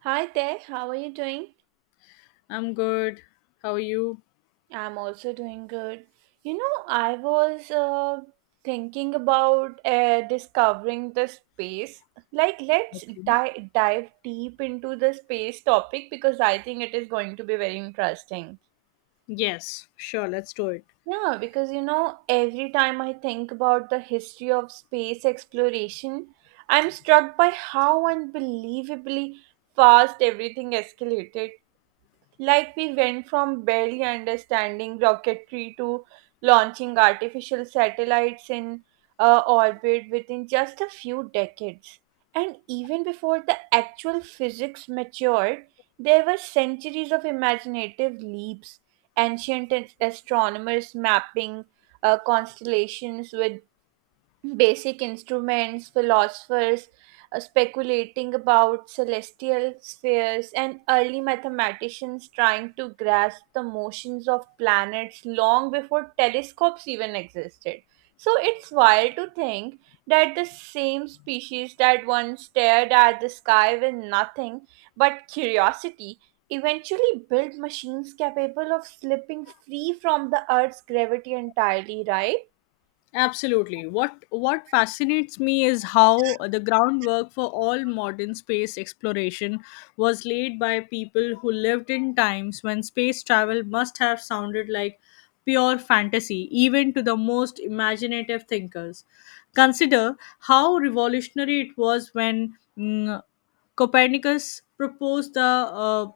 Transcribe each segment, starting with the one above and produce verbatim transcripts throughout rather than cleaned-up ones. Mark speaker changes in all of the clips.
Speaker 1: Hi there, how are you doing?
Speaker 2: I'm good. How are you?
Speaker 1: I'm also doing good. You know, I was uh, thinking about uh, discovering the space. Like, let's
Speaker 2: Okay.
Speaker 1: di- dive deep into the space topic because I think it is going to be very interesting.
Speaker 2: Yes, sure, let's do it.
Speaker 1: Yeah, because you know, every time I think about the history of space exploration, I'm struck by how unbelievably fast everything escalated. Like we went from barely understanding rocketry to launching artificial satellites in uh, orbit within just a few decades. And even before the actual physics matured, there were centuries of imaginative leaps, ancient as- astronomers mapping uh, constellations with basic instruments, philosophers uh, speculating about celestial spheres, and early mathematicians trying to grasp the motions of planets long before telescopes even existed. So it's wild to think that the same species that once stared at the sky with nothing but curiosity eventually built machines capable of slipping free from the Earth's gravity entirely, right?
Speaker 2: Absolutely. What what fascinates me is how the groundwork for all modern space exploration was laid by people who lived in times when space travel must have sounded like pure fantasy even to the most imaginative thinkers. Consider how revolutionary it was when mm, Copernicus proposed the uh,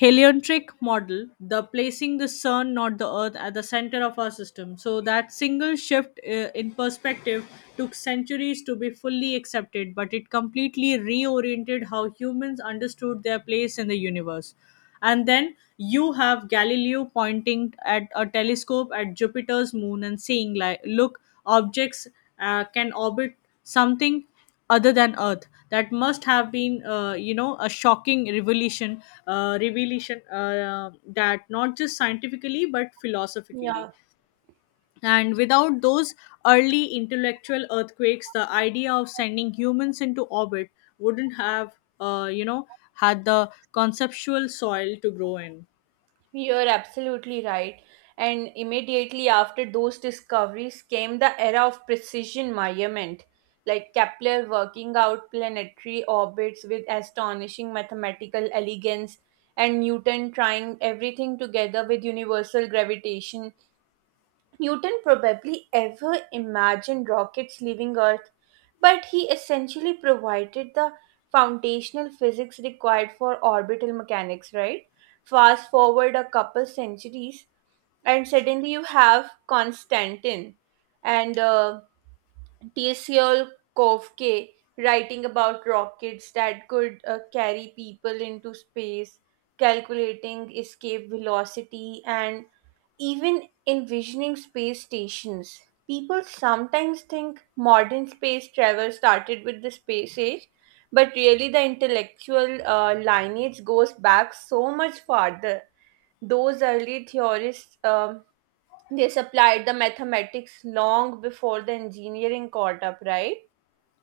Speaker 2: heliocentric model, the placing the sun, not the earth, at the center of our system. So that single shift uh, in perspective took centuries to be fully accepted, but it completely reoriented how humans understood their place in the universe. And then you have Galileo pointing at a telescope at Jupiter's moon and saying, like, look, objects uh, can orbit something other than Earth. That must have been, uh, you know, a shocking revelation, uh, revelation uh, that not just scientifically but philosophically.
Speaker 1: Yeah.
Speaker 2: And without those early intellectual earthquakes, the idea of sending humans into orbit wouldn't have, uh, you know, had the conceptual soil to grow in.
Speaker 1: You're absolutely right. And immediately after those discoveries came the era of precision measurement, like Kepler working out planetary orbits with astonishing mathematical elegance, and Newton trying everything together with universal gravitation. Newton probably ever imagined rockets leaving Earth, but he essentially provided the foundational physics required for orbital mechanics, right? Fast forward a couple centuries, and suddenly you have Konstantin and uh, Tsol writing about rockets that could uh, carry people into space, calculating escape velocity, and even envisioning space stations. People sometimes think modern space travel started with the space age, but really the intellectual uh, lineage goes back so much farther. Those early theorists, um, they supplied the mathematics long before the engineering caught up, right?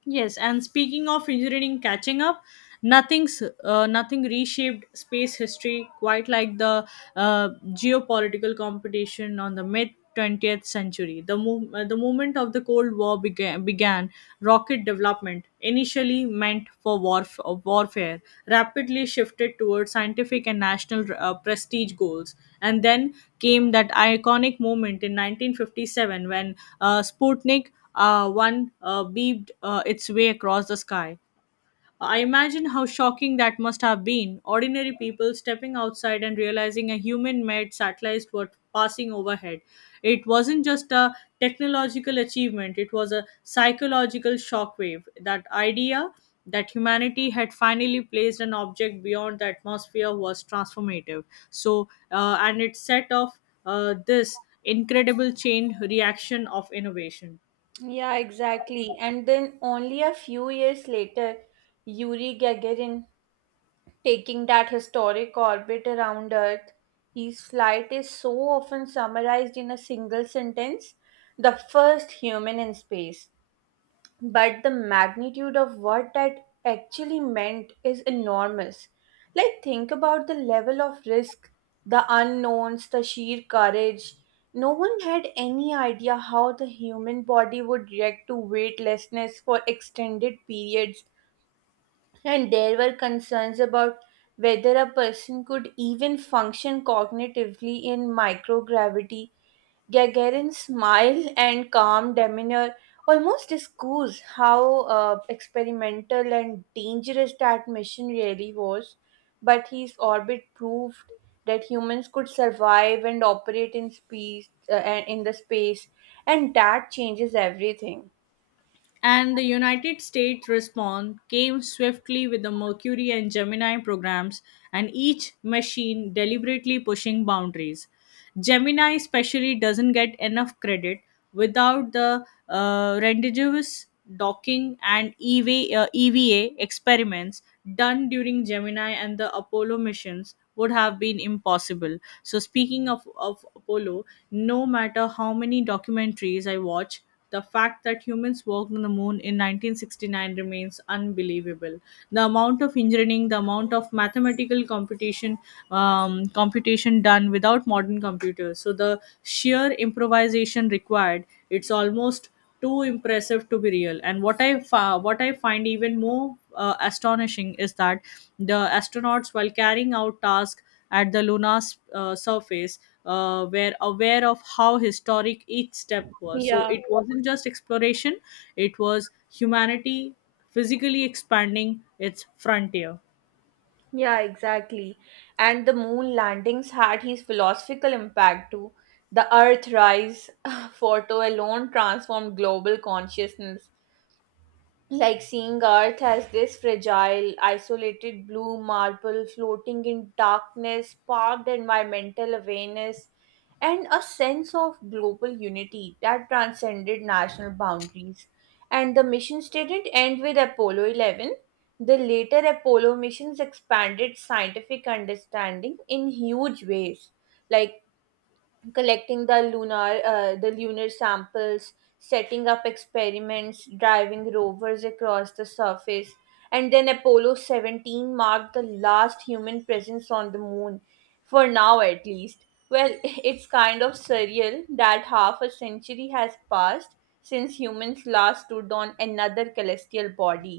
Speaker 2: Yes, and speaking of engineering catching up, nothing's uh, nothing reshaped space history quite like the uh, geopolitical competition on the mid twentieth century. The mov- uh, the movement of the Cold War began, began rocket development, initially meant for warf- uh, warfare, rapidly shifted towards scientific and national uh, prestige goals. And then came that iconic moment in nineteen fifty-seven when uh, Sputnik uh, one uh, beeped uh, its way across the sky. I imagine how shocking that must have been. Ordinary people stepping outside and realizing a human made satellite was passing overhead. It wasn't just a technological achievement, it was a psychological shockwave. That idea that humanity had finally placed an object beyond the atmosphere was transformative. So, uh, and it set off uh, this incredible chain reaction of innovation.
Speaker 1: Yeah, exactly. And then only a few years later, Yuri Gagarin taking that historic orbit around Earth. His flight is so often summarized in a single sentence: the first human in space. But the magnitude of what that actually meant is enormous. Like, think about the level of risk, the unknowns, the sheer courage. No one had any idea how the human body would react to weightlessness for extended periods, and there were concerns about whether a person could even function cognitively in microgravity. Gagarin's smile and calm demeanor almost discuss how uh, experimental and dangerous that mission really was. But his orbit proved that humans could survive and operate in space, uh, and in the space, and that changes everything.
Speaker 2: And the United States response came swiftly with the Mercury and Gemini programs, and each machine deliberately pushing boundaries. Gemini, especially, doesn't get enough credit. Without the uh, rendezvous, docking and E V A, uh, E V A experiments done during Gemini, and the Apollo missions would have been impossible. So, speaking of, of Apollo, no matter how many documentaries I watch, the fact that humans walked on the moon in nineteen sixty-nine remains unbelievable. The amount of engineering, the amount of mathematical computation, um, computation done without modern computers. So the sheer improvisation required, it's almost too impressive to be real. And what I fa- what I find even more uh, astonishing is that the astronauts, while carrying out tasks at the lunar s- uh, surface, uh, were aware of how historic each step was. So
Speaker 1: Yeah.
Speaker 2: it wasn't just exploration; it was humanity physically expanding its frontier.
Speaker 1: Yeah, exactly. And the moon landings had his philosophical impact too. The Earthrise photo alone transformed global consciousness, like seeing Earth as this fragile, isolated blue marble floating in darkness sparked environmental awareness and a sense of global unity that transcended national boundaries. And the missions didn't end with Apollo eleven. The later Apollo missions expanded scientific understanding in huge ways. Like collecting the lunar uh, the lunar samples, setting up experiments, driving rovers across the surface, and then Apollo seventeen marked the last human presence on the moon, for now at least. Well, it's kind of surreal that half a century has passed since humans last stood on another celestial body.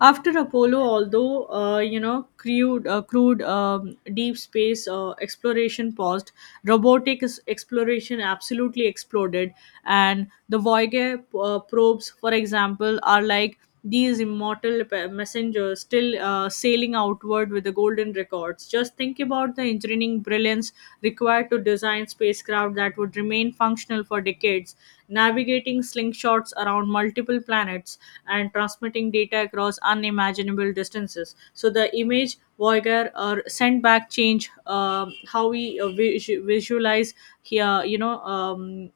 Speaker 2: After Apollo, although uh, you know crude, uh, crude um, deep space uh, exploration paused, robotic s- exploration absolutely exploded, and the Voyager uh, probes, for example, are like these immortal pe- messengers still uh, sailing outward with the golden records. Just think about about the engineering brilliance required to design spacecraft that would remain functional for decades, navigating slingshots around multiple planets and transmitting data across unimaginable distances. So the image Voyager or sent back change um how we uh, visu- visualize here, you know, um,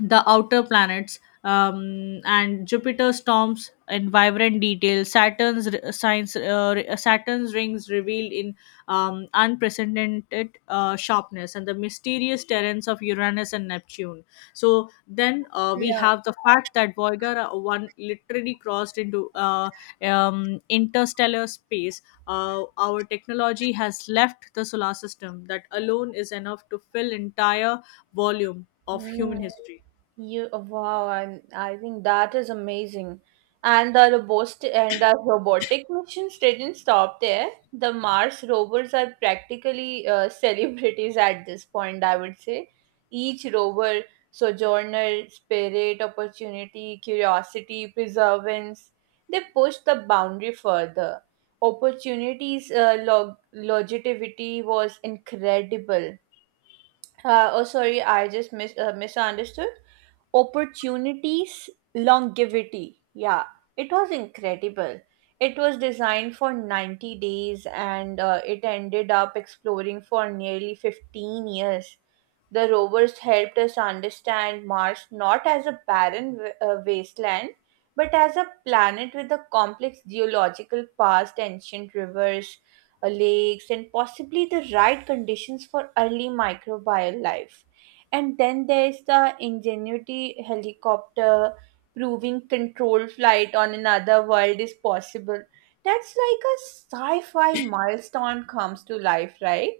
Speaker 2: the outer planets, um, and Jupiter storms in vibrant detail. Saturn's r- signs, uh, r- Saturn's rings revealed in um, unprecedented uh, sharpness, and the mysterious terrains of Uranus and Neptune. So then uh, we
Speaker 1: Yeah.
Speaker 2: have the fact that Voyager uh, one literally crossed into uh, um, interstellar space. Uh, our technology has left the solar system. That alone is enough to fill entire volume of
Speaker 1: Hmm.
Speaker 2: human history.
Speaker 1: You, wow, and I think that is amazing. And the robot and the robotic missions didn't stop there. The Mars rovers are practically, uh, celebrities at this point, I would say. Each rover, Sojourner, Spirit, Opportunity, Curiosity, Perseverance, they push the boundary further. Opportunities uh, log- longevity was incredible. Uh, oh, sorry, I just mis- uh, misunderstood. Opportunities longevity, yeah, it was incredible. It was designed for ninety days and uh, it ended up exploring for nearly fifteen years. The rovers helped us understand Mars not as a barren w- uh, wasteland, but as a planet with a complex geological past, ancient rivers, uh, lakes, and possibly the right conditions for early microbial life. And then there's the Ingenuity helicopter proving controlled flight on another world is possible. That's like a sci fi milestone comes to life, right?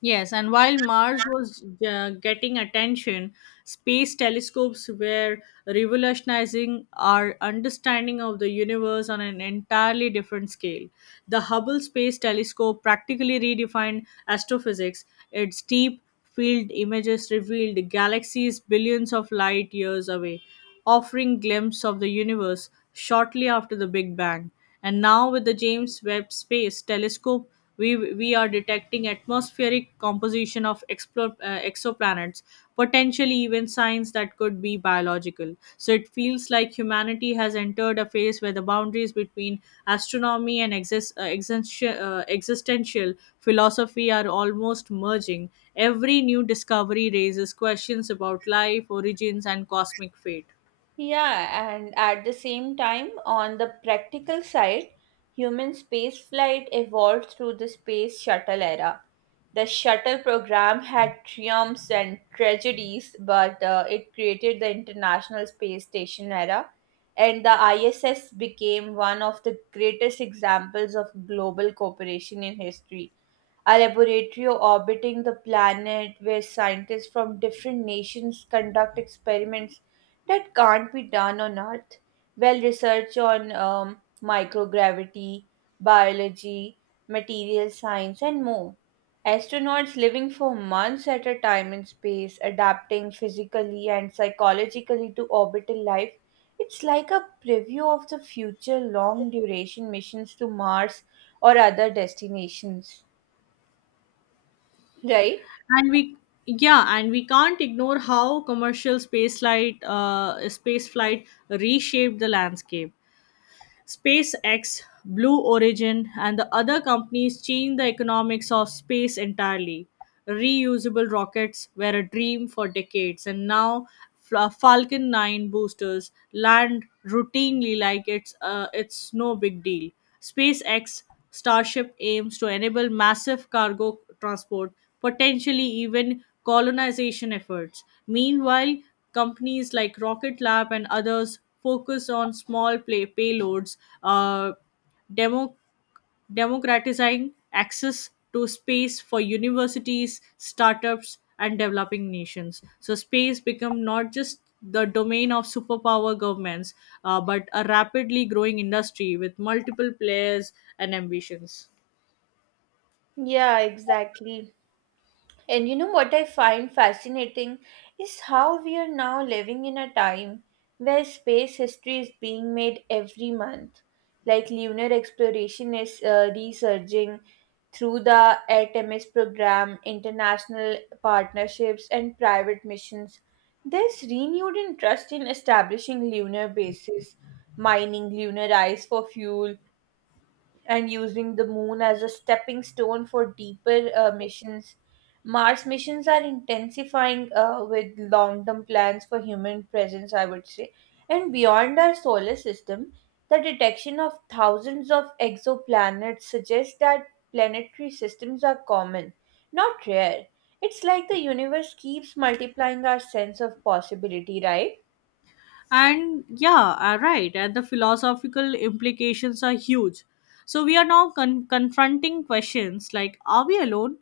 Speaker 2: Yes, and while Mars was uh, getting attention, space telescopes were revolutionizing our understanding of the universe on an entirely different scale. The Hubble Space Telescope practically redefined astrophysics. Its deep field images revealed galaxies billions of light years away, offering glimpse of the universe shortly after the Big Bang. And now with the James Webb Space Telescope, we, we are detecting atmospheric composition of explore, uh, exoplanets, potentially even signs that could be biological. So it feels like humanity has entered a phase where the boundaries between astronomy and exist, uh, existential, uh, existential philosophy are almost merging. Every new discovery raises questions about life, origins, and cosmic fate.
Speaker 1: Yeah, and at the same time, on the practical side, human spaceflight evolved through the space shuttle era. The shuttle program had triumphs and tragedies, but uh, it created the International Space Station era, and the I S S became one of the greatest examples of global cooperation in history, a laboratory orbiting the planet where scientists from different nations conduct experiments that can't be done on Earth. Well, research on, um, microgravity, biology, material science, and more. Astronauts living for months at a time in space, adapting physically and psychologically to orbital life. It's like a preview of the future long duration missions to Mars or other destinations, right?
Speaker 2: and we yeah and we can't ignore how commercial space flight uh, space flight reshaped the landscape. SpaceX, Blue Origin and the other companies changed the economics of space entirely. Reusable rockets were a dream for decades, and now Fla- Falcon nine boosters land routinely like it's uh, it's no big deal. SpaceX Starship aims to enable massive cargo transport, potentially even colonization efforts. Meanwhile, companies like Rocket Lab and others focus on small play- payloads, uh, demo democratizing access to space for universities, startups, and developing nations. So space become not just the domain of superpower governments, uh, but a rapidly growing industry with multiple players and ambitions.
Speaker 1: Yeah, exactly. And you know what I find fascinating is how we are now living in a time where space history is being made every month. Like lunar exploration is uh, resurging through the Artemis program, international partnerships, and private missions. There's renewed interest in establishing lunar bases, mining lunar ice for fuel, and using the moon as a stepping stone for deeper uh, missions. Mars missions are intensifying uh, with long term plans for human presence, I would say. And beyond our solar system, the detection of thousands of exoplanets suggests that planetary systems are common, not rare. It's like the universe keeps multiplying our sense of possibility, right?
Speaker 2: And yeah, uh, right. And the philosophical implications are huge. So we are now con- confronting questions like, are we alone?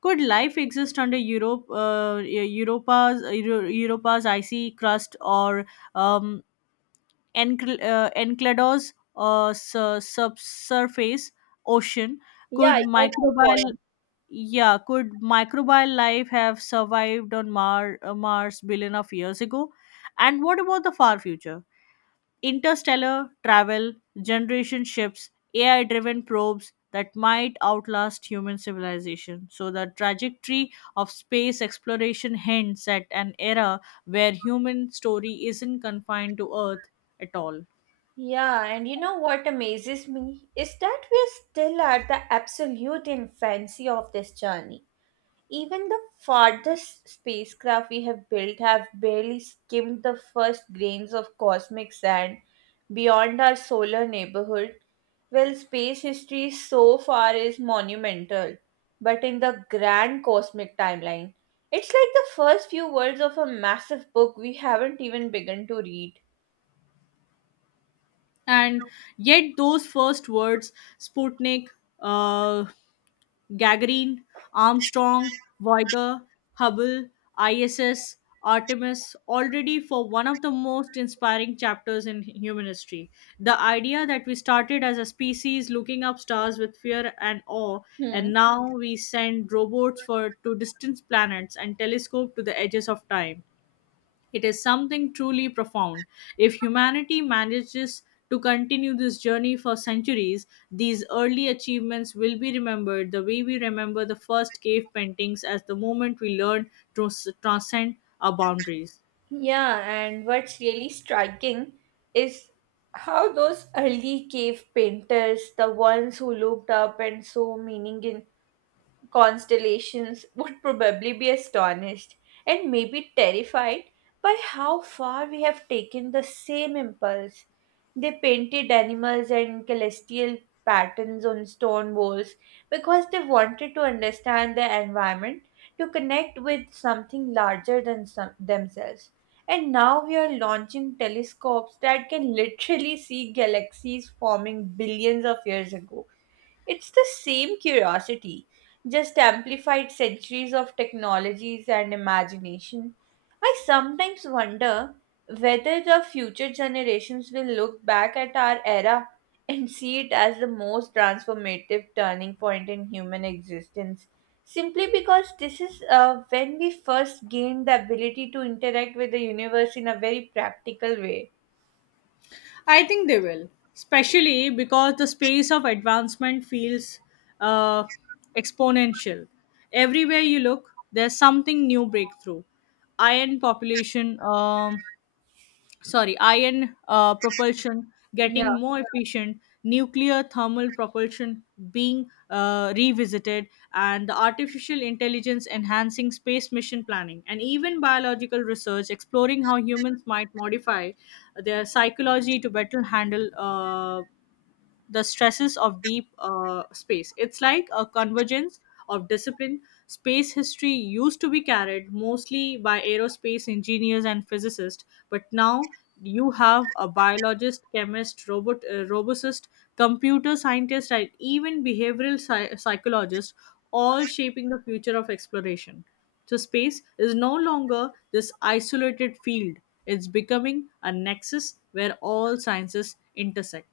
Speaker 2: Could life exist under Europe, uh, Eu- Europa's, Euro- Europa's icy crust or um, encl uh, Enceladus uh, su- subsurface ocean?
Speaker 1: Yeah,
Speaker 2: Could
Speaker 1: I get your
Speaker 2: microbial
Speaker 1: point.
Speaker 2: yeah could microbial life have survived on Mar- uh, Mars billion of years ago? And what about the far future? Interstellar travel, generation ships, A I driven probes that might outlast human civilization. So, the trajectory of space exploration hints at an era where human story isn't confined to Earth at all.
Speaker 1: Yeah, and you know what amazes me is that we're still at the absolute infancy of this journey. Even the farthest spacecraft we have built have barely skimmed the first grains of cosmic sand beyond our solar neighborhood. Well, space history so far is monumental, but in the grand cosmic timeline, it's like the first few words of a massive book we haven't even begun to read.
Speaker 2: And yet, those first words, Sputnik, uh, Gagarin, Armstrong, Voyager, Hubble, I S S, Artemis, already for one of the most inspiring chapters in human history. The idea that we started as a species looking up stars with fear and awe, and now we send robots for to distant planets and telescope to the edges of time. It is something truly profound. If humanity manages to continue this journey for centuries, these early achievements will be remembered the way we remember the first cave paintings, as the moment we learn to s- transcend our boundaries.
Speaker 1: Yeah, and what's really striking is how those early cave painters, the ones who looked up and saw meaning in constellations, would probably be astonished and maybe terrified by how far we have taken the same impulse. They painted animals and celestial patterns on stone walls because they wanted to understand their environment, to connect with something larger than some- themselves. And now we are launching telescopes that can literally see galaxies forming billions of years ago. It's the same curiosity, just amplified centuries of technologies and imagination. I sometimes wonder whether the future generations will look back at our era and see it as the most transformative turning point in human existence, simply because this is uh, when we first gained the ability to interact with the universe in a very practical way.
Speaker 2: I think they will, especially because the space of advancement feels uh, exponential. Everywhere you look, there's something new breakthrough. Iron population, um, sorry ion uh, propulsion
Speaker 1: Yeah.
Speaker 2: getting more efficient, nuclear thermal propulsion being uh, revisited, and the artificial intelligence enhancing space mission planning, and even biological research exploring how humans might modify their psychology to better handle uh, the stresses of deep uh, space. It's like a convergence of discipline. Space history used to be carried mostly by aerospace engineers and physicists, but now you have a biologist, chemist, robot, uh, robotist, computer scientist, and even behavioral psy- psychologist all shaping the future of exploration. So, space is no longer this isolated field, it's becoming a nexus where all sciences intersect.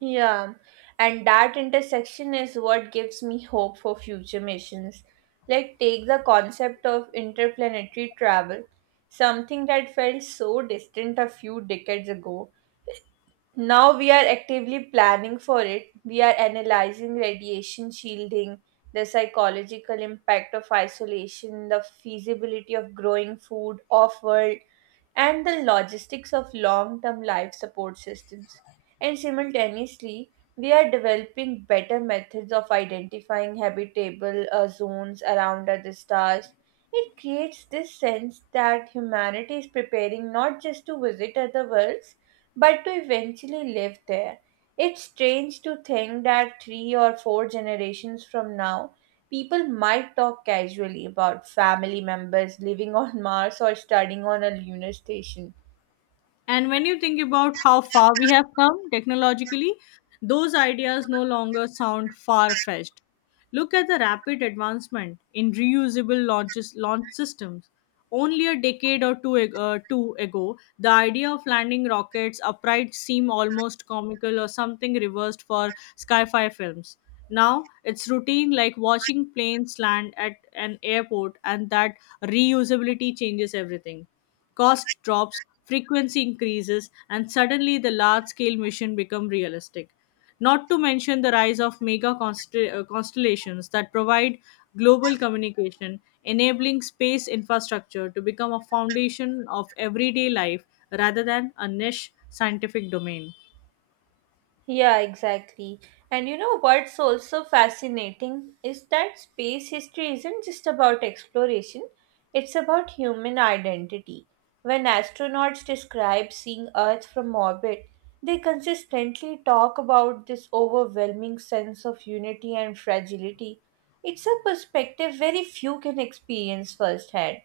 Speaker 1: Yeah, and that intersection is what gives me hope for future missions. Like, take the concept of interplanetary travel, something that felt so distant a few decades ago. Now we are actively planning for it. We are analyzing radiation shielding, the psychological impact of isolation, the feasibility of growing food off world, and the logistics of long term life support systems. And simultaneously, we are developing better methods of identifying habitable uh, zones around other stars. It creates this sense that humanity is preparing not just to visit other worlds but to eventually live there. It's strange to think that three or four generations from now, people might talk casually about family members living on Mars or studying on a lunar station.
Speaker 2: And when you think about how far we have come technologically, those ideas no longer sound far fetched. Look at the rapid advancement in reusable launches, launch systems. Only a decade or two, ag- uh, two ago, the idea of landing rockets upright seemed almost comical, or something reversed for sci fi films. Now it's routine, like watching planes land at an airport, and that reusability changes everything. Cost drops, frequency increases, and suddenly the large scale mission become realistic. Not to mention the rise of mega constell- uh, constellations that provide global communication, enabling space infrastructure to become a foundation of everyday life rather than a niche scientific domain.
Speaker 1: Yeah, exactly. And you know what's also fascinating is that space history isn't just about exploration, it's about human identity. When astronauts describe seeing Earth from orbit, they consistently talk about this overwhelming sense of unity and fragility. It's a perspective very few can experience firsthand,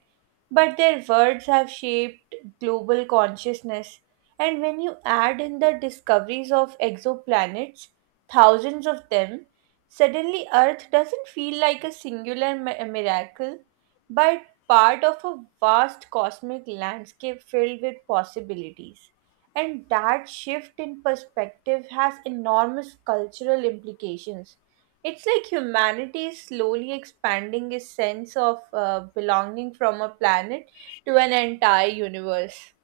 Speaker 1: but their words have shaped global consciousness. And when you add in the discoveries of exoplanets, thousands of them, suddenly Earth doesn't feel like a singular mi- miracle, but part of a vast cosmic landscape filled with possibilities. And that shift in perspective has enormous cultural implications. It's like humanity is slowly expanding its sense of uh, belonging from a planet to an entire universe.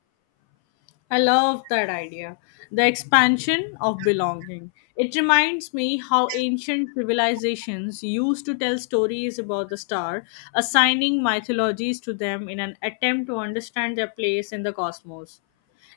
Speaker 2: I love that idea. The expansion of belonging. It reminds me how ancient civilizations used to tell stories about the star, assigning mythologies to them in an attempt to understand their place in the cosmos.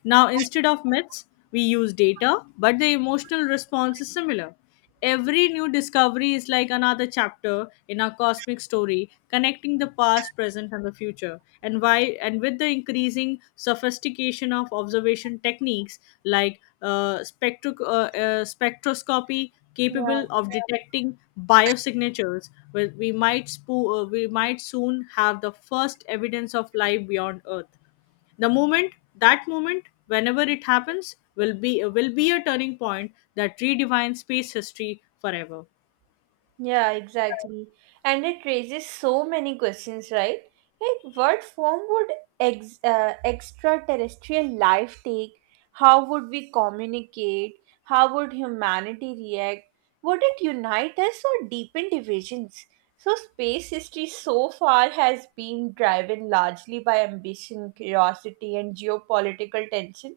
Speaker 2: Now, instead of myths, we use data, but the emotional response is similar. Every new discovery is like another chapter in our cosmic story, connecting the past, present, and the future. And why? And with the increasing sophistication of observation techniques like uh, spectro- uh, uh, spectroscopy,
Speaker 1: Yeah.
Speaker 2: capable of detecting biosignatures, where we might spo- uh, we might soon have the first evidence of life beyond Earth. The moment, that moment, whenever it happens, will be will be a turning point that redefines space history forever.
Speaker 1: Yeah, exactly. And it raises so many questions, right? Like, what form would ex uh, extraterrestrial life take? How would we communicate? How would humanity react? Would it unite us or deepen divisions? So, space history so far has been driven largely by ambition, curiosity, and geopolitical tension.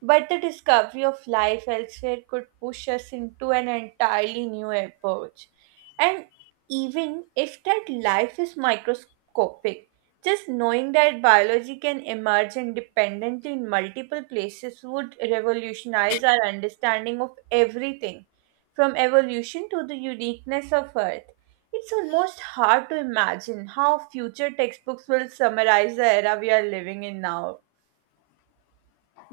Speaker 1: But the discovery of life elsewhere could push us into an entirely new approach. And even if that life is microscopic, just knowing that biology can emerge independently in multiple places would revolutionize our understanding of everything, from evolution to the uniqueness of Earth. It's almost hard to imagine how future textbooks will summarize the era we are living in now.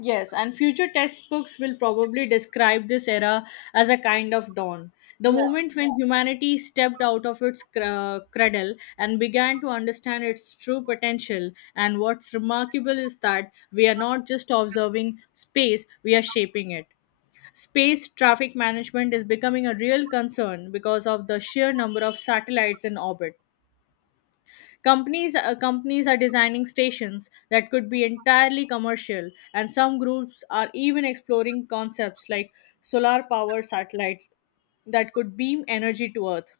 Speaker 2: Yes, and future textbooks will probably describe this era as a kind of dawn. The moment when humanity stepped out of its cr- uh, cradle and began to understand its true potential. And what's remarkable is that we are not just observing space, we are shaping it. Space traffic management is becoming a real concern because of the sheer number of satellites in orbit. Companies, uh, companies are designing stations that could be entirely commercial, and some groups are even exploring concepts like solar powered satellites that could beam energy to Earth.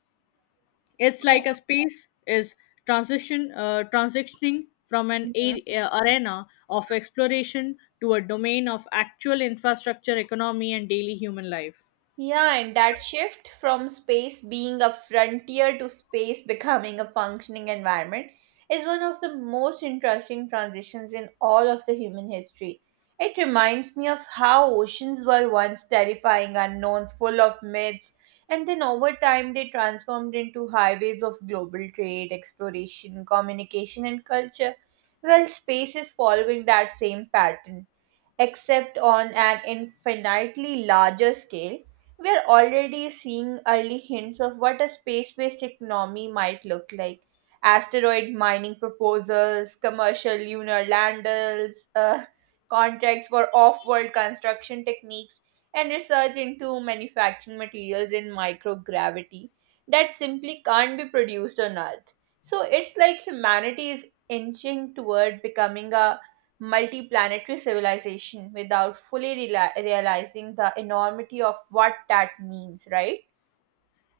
Speaker 2: It's like a space is transition uh, transitioning from an
Speaker 1: Yeah.
Speaker 2: a- uh, arena of exploration to a domain of actual infrastructure, economy, and daily human life.
Speaker 1: Yeah, and that shift from space being a frontier to space becoming a functioning environment is one of the most interesting transitions in all of the human history. It reminds me of how oceans were once terrifying unknowns full of myths, and then over time they transformed into highways of global trade, exploration, communication, and culture. Well, space is following that same pattern except on an infinitely larger scale, we're already seeing early hints of what a space based economy might look like. Asteroid mining proposals, commercial lunar landers, uh, contracts for off world construction techniques, and research into manufacturing materials in microgravity that simply can't be produced on Earth. So it's like humanity is inching toward becoming a multi-planetary civilization without fully reali realizing the enormity of what that means, right?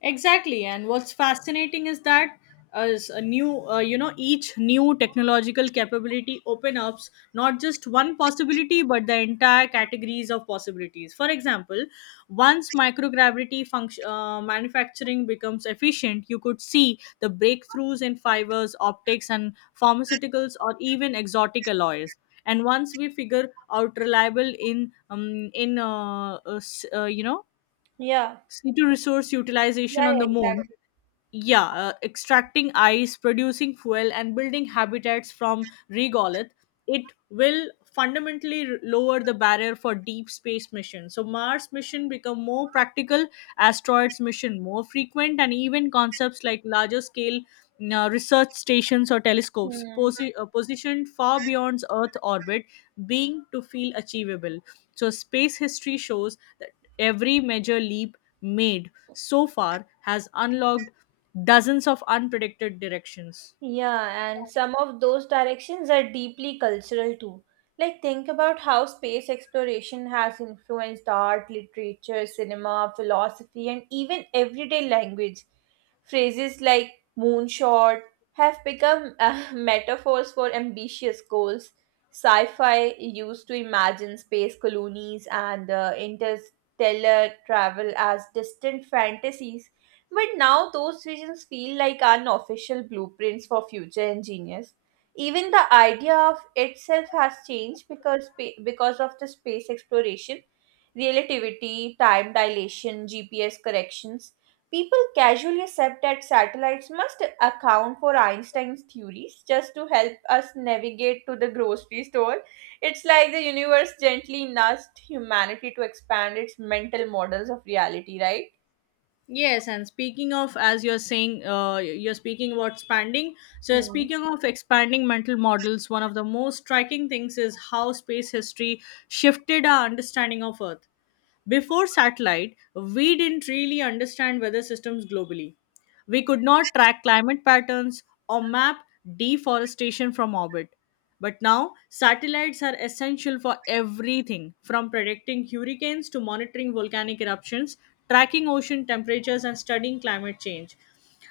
Speaker 2: Exactly, and what's fascinating is that as a new, uh, you know, each new technological capability open up not just one possibility but the entire categories of possibilities. For example, once microgravity function uh, manufacturing becomes efficient, you could see the breakthroughs in fibers, optics, and pharmaceuticals, or even exotic alloys. And once we figure out reliable in um, in uh, uh, s- uh, you know
Speaker 1: Yeah.
Speaker 2: C two resource utilization
Speaker 1: Yeah, yeah,
Speaker 2: on the moon,
Speaker 1: exactly.
Speaker 2: yeah, uh, extracting ice producing fuel and building habitats from regolith, it will fundamentally r- lower the barrier for deep space missions. So Mars mission become more practical, asteroids mission more frequent, and even concepts like larger scale uh, research stations or telescopes
Speaker 1: Hmm.
Speaker 2: posi- uh, positioned far beyond Earth orbit being to feel achievable. So, space history shows that every major leap made so far has unlocked dozens of unpredicted directions.
Speaker 1: Yeah, and some of those directions are deeply cultural too. Like, think about how space exploration has influenced art, literature, cinema, philosophy, and even everyday language. Phrases like moonshot have become uh, metaphors for ambitious goals. Sci fi used to imagine space colonies and uh, interstellar travel as distant fantasies, but now those visions feel like unofficial blueprints for future engineers. Even the idea of itself has changed because spa- because of the space exploration, relativity, time dilation, G P S corrections. People casually accept that satellites must account for Einstein's theories just to help us navigate to the grocery store. It's like the universe gently nudged humanity to expand its mental models of reality, right?
Speaker 2: Yes, and speaking of, as you're saying, uh, you're speaking about expanding. So,
Speaker 1: Hmm.
Speaker 2: speaking of expanding mental models, one of the most striking things is how space history shifted our understanding of Earth. Before satellite, we didn't really understand weather systems globally. We could not track climate patterns or map deforestation from orbit. But now, satellites are essential for everything from predicting hurricanes to monitoring volcanic eruptions, tracking ocean temperatures, and studying climate change.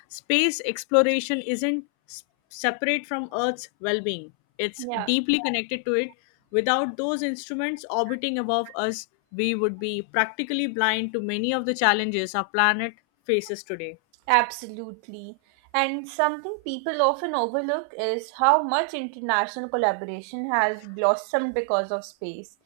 Speaker 2: Space exploration isn't s- separate from Earth's well being, it's
Speaker 1: Yeah.
Speaker 2: deeply connected to it. Without those instruments orbiting above us, we would be practically blind to many of the challenges our planet faces today.
Speaker 1: Absolutely. And something people often overlook is how much international collaboration has blossomed because of space.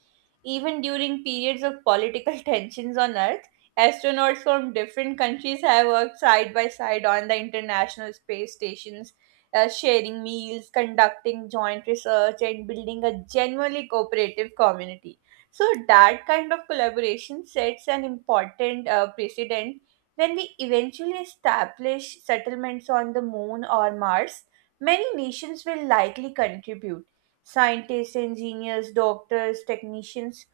Speaker 1: Even during periods of political tensions on Earth, astronauts from different countries have worked side by side on the International Space Stations, uh, sharing meals, conducting joint research, and building a genuinely cooperative community. So, that kind of collaboration sets an important uh, precedent when we eventually establish settlements on the moon or Mars, many nations will likely contribute. Scientists, engineers, doctors, technicians,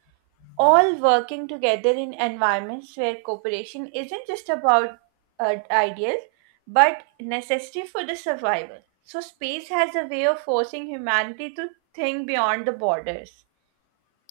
Speaker 1: all working together in environments where cooperation isn't just about uh, ideas but necessary for the survival. So, space has a way of forcing humanity to think beyond the borders.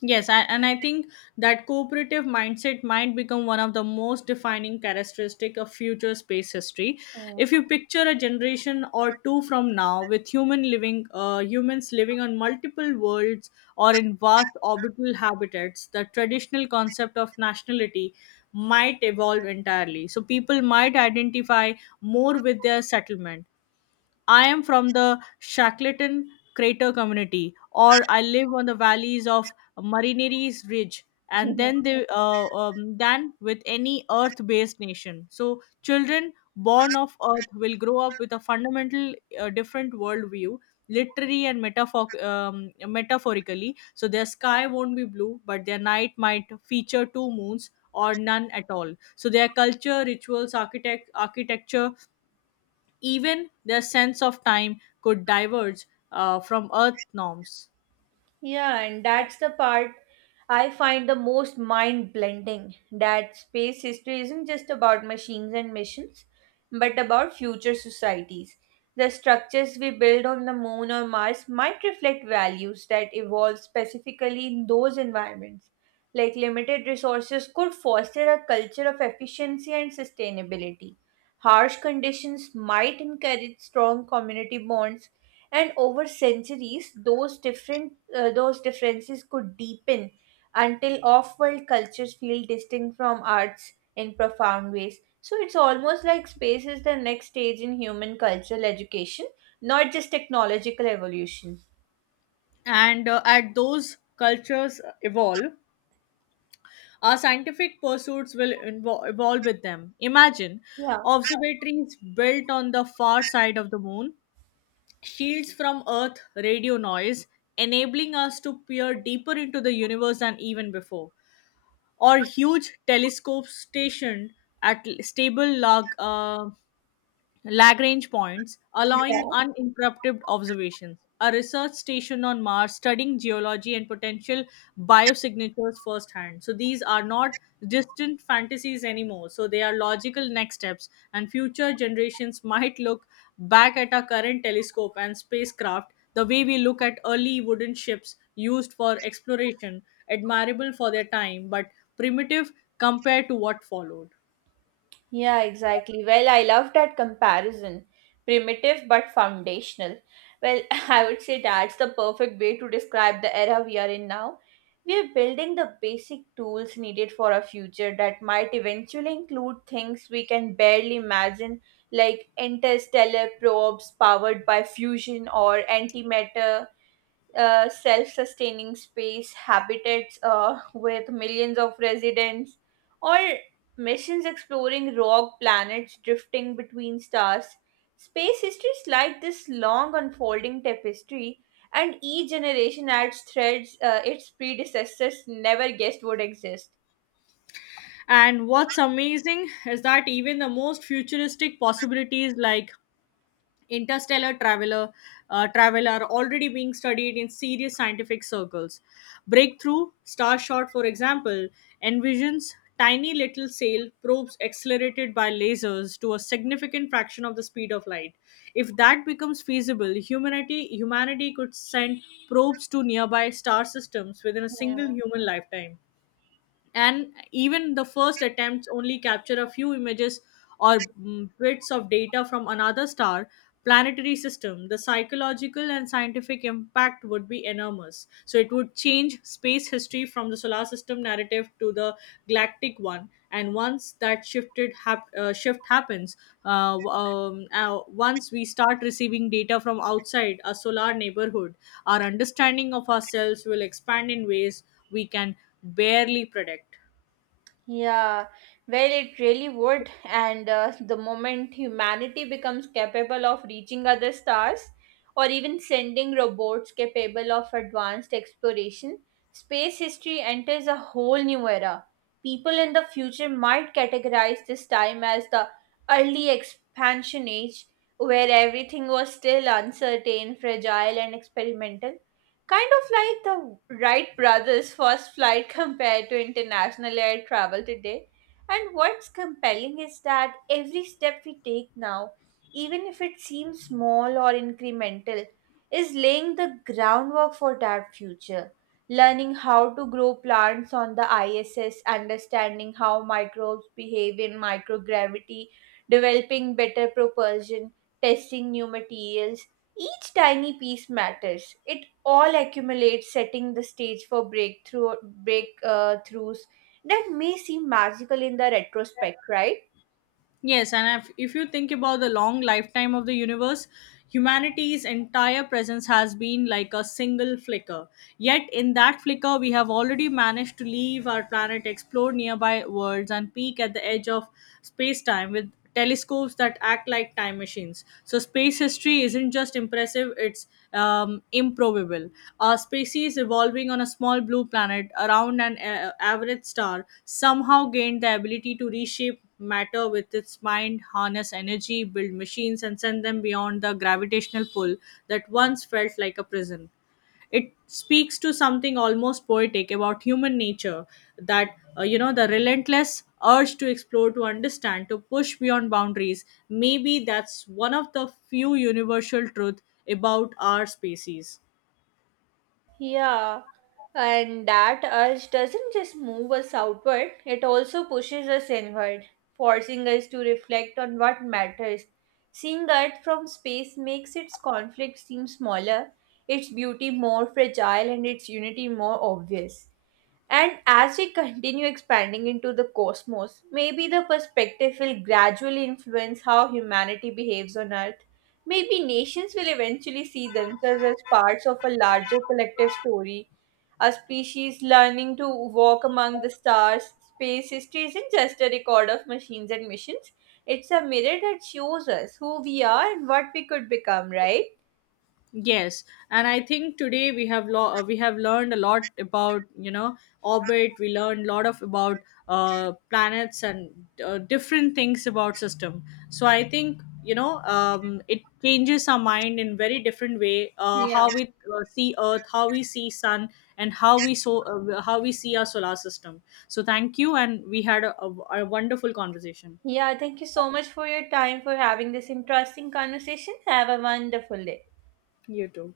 Speaker 2: Yes, I, and I think that cooperative mindset might become one of the most defining characteristic of future space history.
Speaker 1: Mm.
Speaker 2: If you picture a generation or two from now with human living, uh, humans living on multiple worlds or in vast orbital habitats, the traditional concept of nationality might evolve entirely. So people might identify more with their settlement. I am from the Shackleton Crater community, or I live on the valleys of Marineris Ridge, and then they uh, um, than with any Earth-based nation. So children born of Earth will grow up with a fundamental uh, different worldview, literally and metaphor- um, metaphorically. So their sky won't be blue, but their night might feature two moons or none at all. So their culture, rituals, architect architecture, even their sense of time could diverge uh, from Earth norms.
Speaker 1: Yeah, and that's the part I find the most mind blending that space history isn't just about machines and missions, but about future societies. The structures we build on the moon or Mars might reflect values that evolve specifically in those environments. Like limited resources could foster a culture of efficiency and sustainability. Harsh conditions might encourage strong community bonds, and over centuries those different uh, those differences could deepen until off world cultures feel distinct from arts in profound ways. So it's almost like space is the next stage in human cultural education, not just technological evolution.
Speaker 2: And uh, as those cultures evolve, our scientific pursuits will invo- evolve with them. Imagine
Speaker 1: Yeah.
Speaker 2: observatories built on the far side of the moon, shields from Earth radio noise, enabling us to peer deeper into the universe than even before, or huge telescopes stationed at l- stable lag, uh, Lagrange points,
Speaker 1: Yeah.
Speaker 2: allowing uninterrupted observations. A research station on Mars studying geology and potential biosignatures firsthand. So these are not distant fantasies anymore. So they are logical next steps, and future generations might look back at our current telescope and spacecraft the way we look at early wooden ships used for exploration, admirable for their time, but primitive compared to what followed.
Speaker 1: Yeah, exactly. Well, I love that comparison. Primitive but foundational. Well, I would say that's the perfect way to describe the era we are in now. We are building the basic tools needed for a future that might eventually include things we can barely imagine, like interstellar probes powered by fusion or antimatter, uh, self-sustaining space habitats uh, with millions of residents, or missions exploring rogue planets drifting between stars. Space history is like this long unfolding tapestry, and each generation adds threads uh, its predecessors never guessed would exist.
Speaker 2: And what's amazing is that even the most futuristic possibilities like interstellar traveler uh, travel are already being studied in serious scientific circles. Breakthrough Starshot, for example, envisions tiny little sail probes accelerated by lasers to a significant fraction of the speed of light. If that becomes feasible, humanity humanity could send probes to nearby star systems within a single human lifetime. And even the first attempts only capture a few images or mm, bits of data from another star planetary system, the psychological and scientific impact would be enormous. So it would change space history from the solar system narrative to the galactic one. And once that shifted hap- uh, shift happens, uh, w- um, uh, once we start receiving data from outside our solar neighborhood, our understanding of ourselves will expand in ways we can barely predict.
Speaker 1: Yeah, well, it really would. And uh, the moment humanity becomes capable of reaching other stars or even sending robots capable of advanced exploration, space history enters a whole new era. People in the future might categorize this time as the early expansion age, where everything was still uncertain, fragile, and experimental. Kind of like the Wright brothers' first flight compared to international air travel today. And what's compelling is that every step we take now, even if it seems small or incremental, is laying the groundwork for that future. Learning how to grow plants on the I S S, understanding how microbes behave in microgravity, developing better propulsion, testing new materials, each tiny piece matters. It all accumulate, setting the stage for breakthrough breakthroughs that may seem magical in the retrospect, right?
Speaker 2: Yes, and if, if you think about the long lifetime of the universe, humanity's entire presence has been like a single flicker. Yet, in that flicker, we have already managed to leave our planet, explore nearby worlds, and peek at the edge of space time with telescopes that act like time machines. So, space history isn't just impressive, it's um, improbable. A species evolving on a small blue planet around an uh, average star somehow gained the ability to reshape matter with its mind, harness energy, build machines, and send them beyond the gravitational pull that once felt like a prison. It speaks to something almost poetic about human nature that, uh, you know, the relentless urge to explore, to understand, to push beyond boundaries. Maybe that's one of the few universal truth about our species.
Speaker 1: Yeah, and that urge doesn't just move us outward, it also pushes us inward, forcing us to reflect on what matters. Seeing Earth from space makes its conflict seem smaller, its beauty more fragile, and its unity more obvious. And as we continue expanding into the cosmos, maybe the perspective will gradually influence how humanity behaves on Earth. Maybe nations will eventually see themselves as parts of a larger collective story. A species learning to walk among the stars, space history isn't just a record of machines and missions, it's a mirror that shows us who we are and what we could become, right?
Speaker 2: Yes, and I think today we have lo- uh, we have learned a lot about, you know, orbit. We learned a lot of about uh, planets and uh, different things about system. So I think, you know, um, it changes our mind in very different way. Uh,
Speaker 1: Yeah.
Speaker 2: how we uh, see Earth, how we see Sun, and how we so uh, how we see our solar system. So thank you, and we had a, a a wonderful conversation.
Speaker 1: Yeah, thank you so much for your time for having this interesting conversation. Have a wonderful day.
Speaker 2: You too.